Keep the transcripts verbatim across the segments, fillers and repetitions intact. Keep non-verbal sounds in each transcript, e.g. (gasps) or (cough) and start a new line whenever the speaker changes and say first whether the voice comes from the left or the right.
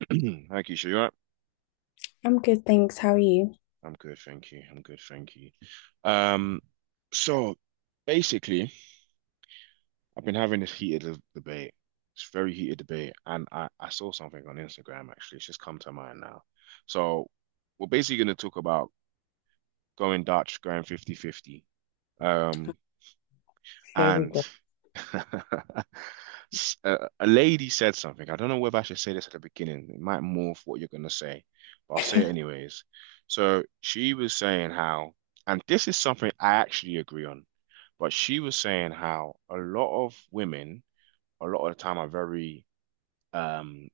right: (clears throat) Thank you, sure you are.
left: I'm good, thanks. How are you?
right: I'm good, thank you. I'm good, thank you. Um, so basically, I've been having this heated l- debate. It's very heated debate, and I, I saw something on Instagram actually. It's just come to mind now. So we're basically going to talk about going Dutch, going fifty fifty. Um,
left: Very
right: And
left: good.
right: (laughs) s- a a lady said something. I don't know whether I should say this at the beginning. It might morph what you're going to say, but I'll say it anyways. So she was saying how, and this is something I actually agree on, but she was saying how a lot of women, a lot of the time, are very um,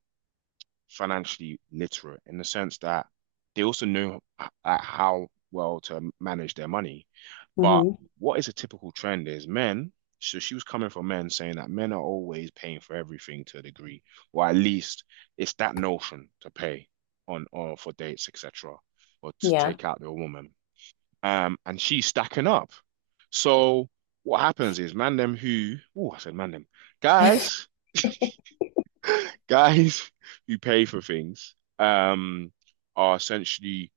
right: financially literate in the sense that they also know h- uh, how well to manage their money. But
left: Hmm.
right: what is a typical trend is men, so she was coming from men saying that men are always paying for everything to a degree, or at least it's that notion to pay on or for dates, et cetera, or to
left: Yeah.
right: take out the woman. Um, and she's stacking up. So what happens is man them who, oh, I said man them,
left: (laughs)
right: guys, (laughs) guys who pay for things, um, are essentially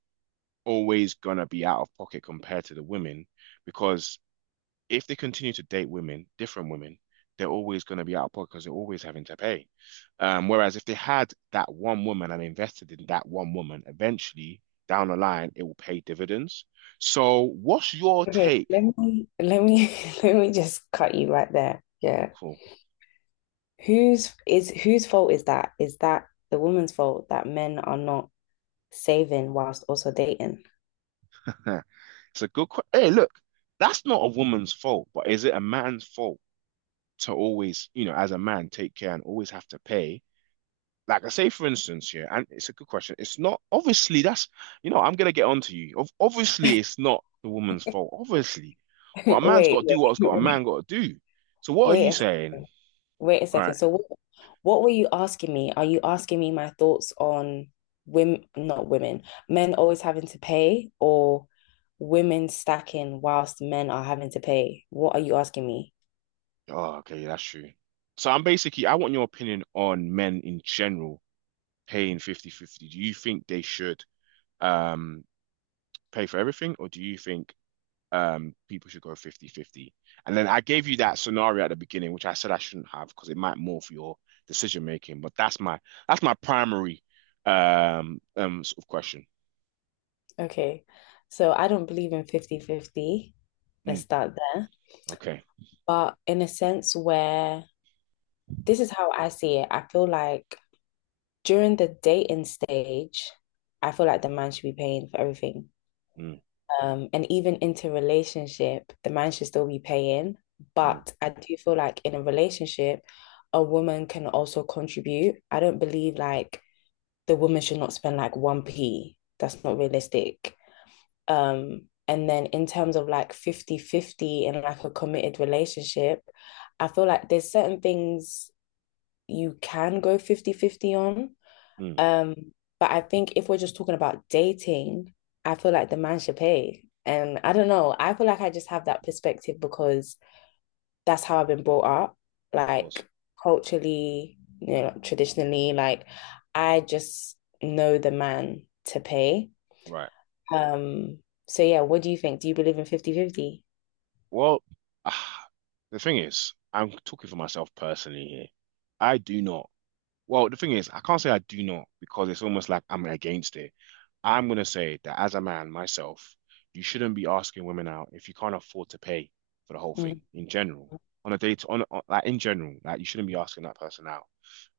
right: always gonna be out of pocket compared to the women because if they continue to date women, different women, they're always going to be out of pocket because they're always having to pay. Um, whereas if they had that one woman and invested in that one woman, eventually down the line, it will pay dividends. So, what's your
left: Okay,
right: take?
left: let me let me (laughs) let me just cut you right there. Yeah.
right: Cool.
left: Whose is whose fault is that? Is that the woman's fault that men are not saving whilst also dating?
right: (laughs) It's a good question. Hey, look, that's not a woman's fault, but is it a man's fault to always, you know, as a man, take care and always have to pay like I say, for instance, yeah, and it's a good question. It's not obviously that's you know I'm gonna get on to you. Ob- Obviously, it's
left: (laughs)
right: not the woman's fault, obviously, but a
left: Wait,
right: man's
left: wait,
right: got to do what's got a man got to do. So what are you
left: wait.
right: saying?
left: Wait. Wait a
right: All
left: second.
right: right.
left: So what what were you asking me? Are you asking me my thoughts on women, not women, men always having to pay or women stacking whilst men are having to pay? What are you asking me?
right: Oh, okay, that's true. So I'm basically I want your opinion on men in general paying fifty fifty. Do you think they should um pay for everything, or do you think um, people should go fifty-fifty, and then I gave you that scenario at the beginning, which I said I shouldn't have because it might morph your decision making. But that's my that's my primary um um sort of question.
left: Okay. So I don't believe in fifty fifty. Let's
right: Mm,
left: start there.
right: okay.
left: But in a sense where this is how I see it, I feel like during the dating stage, I feel like the man should be paying for everything.
right: Mm,
left: Um, and even into relationship, the man should still be paying.
right: mm,
left: But I do feel like in a relationship, a woman can also contribute. I don't believe like the woman should not spend like one p. That's not realistic. Um, and then in terms of like fifty fifty in like a committed relationship, I feel like there's certain things you can go fifty fifty on,
right: mm, of
left: um, but I think if we're just talking about dating, I feel like the man should pay. And I don't know, I feel like I just have that perspective because that's how I've been brought up,
right: course.
left: like culturally, you know, traditionally, like I just know the man to pay.
right: Right.
left: Um, so yeah, what do you think? Do you believe in fifty fifty?
right: Well, ah, the thing is, I'm talking for myself personally here. I do not. Well, the thing is, I can't say I do not because it's almost like I'm against it. I'm gonna say that as a man myself, you shouldn't be asking women out if you can't afford to pay for the whole
left: Mm.
right: thing in general. On a date, on, on like in general, like you shouldn't be asking that person out.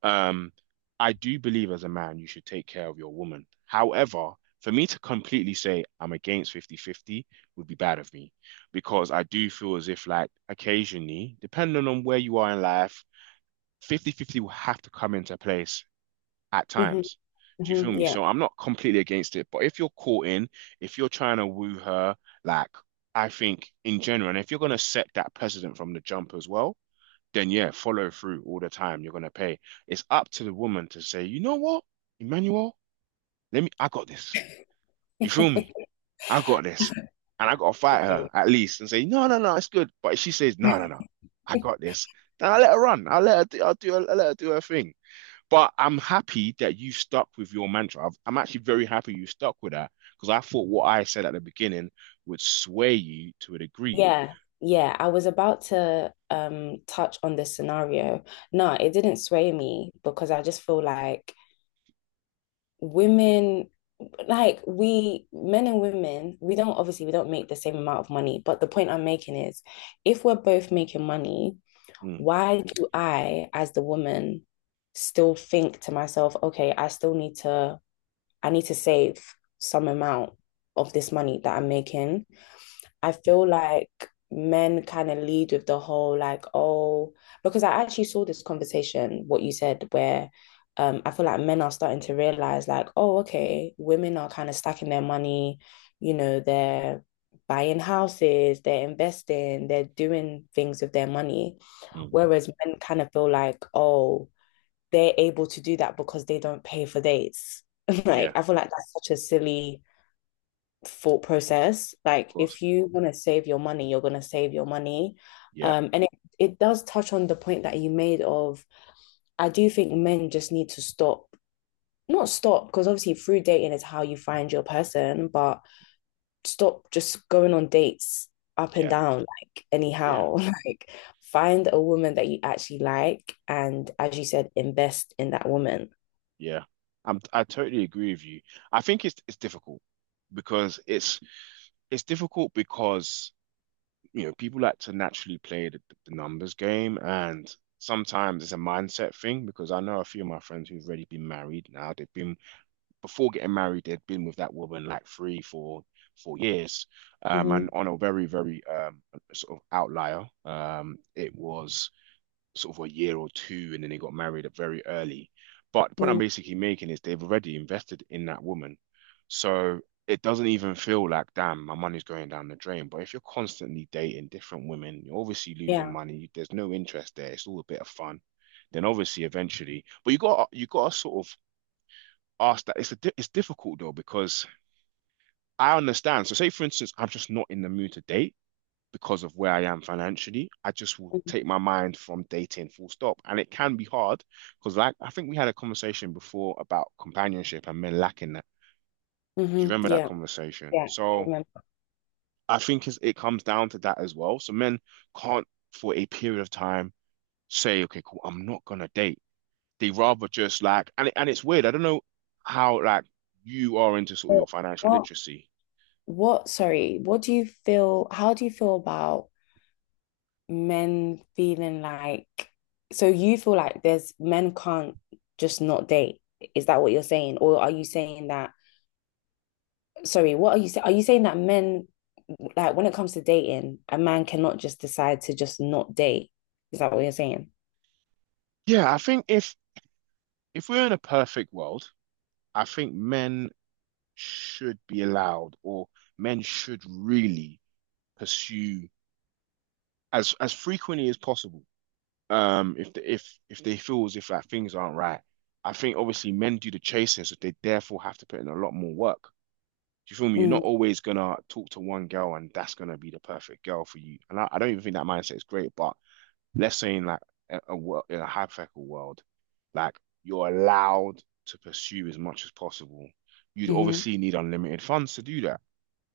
right: Um, I do believe as a man you should take care of your woman. However, for me to completely say I'm against fifty-fifty would be bad of me because I do feel as if like occasionally, depending on where you are in life, fifty-fifty will have to come into place at
left: Mhm,
right: times. Do you feel
left: mhm.
right: me?
left: Yeah.
right: So I'm not completely against it, but if you're caught in, if you're trying to woo her, like I think in general, and if you're gonna set that precedent from the jump as well, then yeah, follow through all the time. You're gonna pay. It's up to the woman to say, you know what, Emmanuel, let me, I got this. You feel me? I got this. And I gotta fight her
left: Okay.
right: at least and say, no, no, no, it's good. But if she says, no, no, no, I got this, then I let her run. I let her do, I'll do, I let her do her thing. But I'm happy that you stuck with your mantra. I've, I'm actually very happy you stuck with that because I thought what I said at the beginning would sway you to a degree.
left: Yeah. Yeah. I was about to um touch on this scenario. No, it didn't sway me because I just feel like women, like, we, men and women, we don't, obviously we don't make the same amount of money, but the point I'm making is if we're both making money,
right: Mm,
left: why do I, as the woman, still think to myself, okay, I still need to i need to save some amount of this money that I'm making. I feel like men kind of lead with the whole like, oh, because I actually saw this conversation, what you said, where um, I feel like men are starting to realize like, oh, okay, women are kind of stacking their money, you know, they're buying houses, they're investing, they're doing things with their money.
right: mm.
left: Whereas men kind of feel like, oh, they're able to do that because they don't pay for dates. (laughs)
right: Yeah,
left: Like,
right: of
left: I feel like that's such a silly thought process. Like
right: course.
left: if you want to save your money, you're going to save your money.
right: Yeah,
left: Um, and it, it does touch on the point that you made of, I do think men just need to stop, not stop, because obviously through dating is how you find your person, but stop just going on dates up and
right: yeah,
left: down like
right: yeah,
left: anyhow (laughs) like find a woman that you actually like, and as you said, invest in that woman.
right: yeah. I'm, I totally agree with you. I think it's it's difficult because it's it's difficult because you know people like to naturally play the, the numbers game, and sometimes it's a mindset thing because I know a few of my friends who've already been married. Now they've been, before getting married, they'd been with that woman like three, four, four years. Um, and
left: Hmm,
right: on a very, very um, sort of outlier, um, it was sort of a year or two, and then they got married very early. But the point I'm basically making is they've already invested in that woman. So it doesn't even feel like, damn, my money's going down the drain. But if you're constantly dating different women, you're obviously losing
left: yeah.
right: money. There's no interest there. It's all a bit of fun. Then obviously eventually, but you got you got to sort of ask that. It's a it's difficult though because I understand. So say for instance, I'm just not in the mood to date because of where I am financially. I just will take my mind from dating full stop, and it can be hard because like I think we had a conversation before about companionship and men lacking that. Do you
left: Hmm,
right: remember that
left: yeah,
right: conversation?
left: yeah, I
right: So
left: remember.
right: I think it comes down to that as well. So men can't, for a period of time, say, okay, cool, I'm not gonna date. They rather just like, and it- and it's weird. I don't know how like you are into sort of your financial
left: what
right: literacy.
left: what sorry, what do you feel, how do you feel about men feeling like, so you feel like there's men can't just not date. Is that what you're saying? Or are you saying that, sorry, what are you saying? Are you saying that men, like when it comes to dating, a man cannot just decide to just not date? Is that what you're saying?
right: Yeah, I think if if we're in a perfect world, I think men should be allowed, or men should really pursue as as frequently as possible. Um, if the, if if they feel as if like things aren't right, I think obviously men do the chasing, so they therefore have to put in a lot more work. Do you feel me? You're
left: Mm,
right: not always gonna talk to one girl and that's gonna be the perfect girl for you. And I, I don't even think that mindset is great, but let's say in like a, a world, in a hypothetical world, like you're allowed to pursue as much as possible. You'd
left: mhm.
right: obviously need unlimited funds to do that,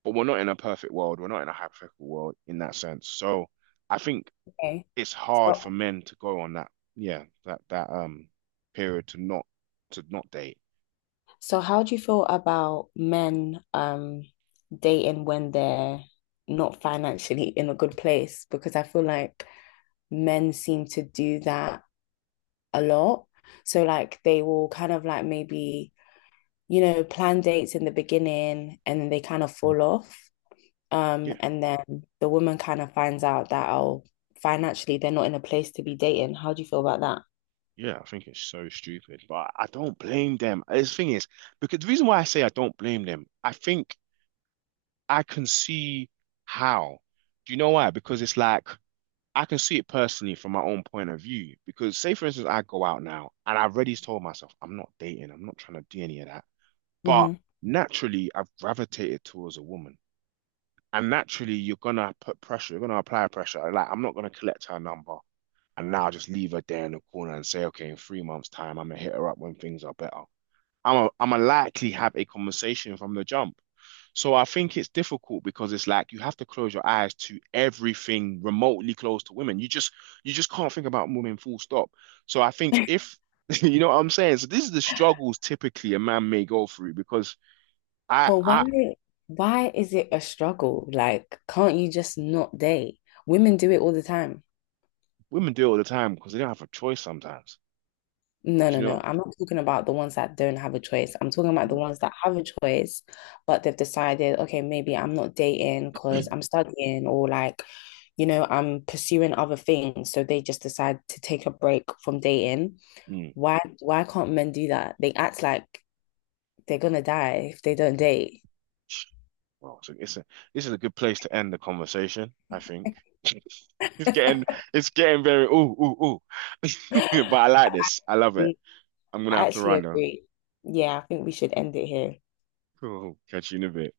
right: but we're not in a perfect world. We're not in a hypothetical world in that sense. So I think
left: Okay.
right: it's hard for
left: So
right: men to go on that, yeah, that that um period to not to not date.
left: so how do you feel about men um dating when they're not financially in a good place? Because I feel like men seem to do that a lot. So like they will kind of like maybe, you know, plan dates in the beginning and then they kind of fall off. Um,
right: Yeah,
left: and then the woman kind of finds out that oh, financially they're not in a place to be dating. How do you feel about that?
right: yeah, I think it's so stupid, but I don't blame them. The thing is, because the reason why I say I don't blame them, I think I can see how. Do you know why? Because it's like I can see it personally from my own point of view. Because say for instance, I go out now and I've already told myself I'm not dating, I'm not trying to do any of that. But
left: Hmm.
right: naturally, I've gravitated towards a woman. And naturally, you're gonna put pressure, you're gonna apply pressure. Like I'm not gonna collect her number and now just leave her there in the corner and say, okay, in three months' time, I'm gonna hit her up when things are better. I'm a, I'm a likely have a conversation from the jump. So I think it's difficult because it's like you have to close your eyes to everything remotely close to women. You just you just can't think about women full stop. So I think if (laughs) you know what I'm saying, so this is the struggles typically a man may go through because I
left: But why
right: I
left: why is it a struggle? Like, can't you just not date? Women do it all the time.
right: women do it all the time because they don't have a choice sometimes.
left: No,
right: Do
left: no,
right: you know?
left: no. I'm not talking about the ones that don't have a choice. I'm talking about the
right: Ooh,
left: ones that have a choice, but they've decided, okay, maybe I'm not dating because I'm studying or like, you know, I'm pursuing other things. So they just decide to take a break from dating.
right: mm.
left: Why, why can't men do that? They act like they're gonna die if they don't date. (gasps)
right: Well, so it's a this is a good place to end the conversation, I think. (laughs) It's getting it's getting very ooh ooh ooh. (laughs) But I
left: (laughs)
right: like this. I love it. I'm gonna
left: I
right: have to
left: actually
right: run though.
left: agree. Yeah, I think we should end it here.
right: Cool. Catch you in a bit.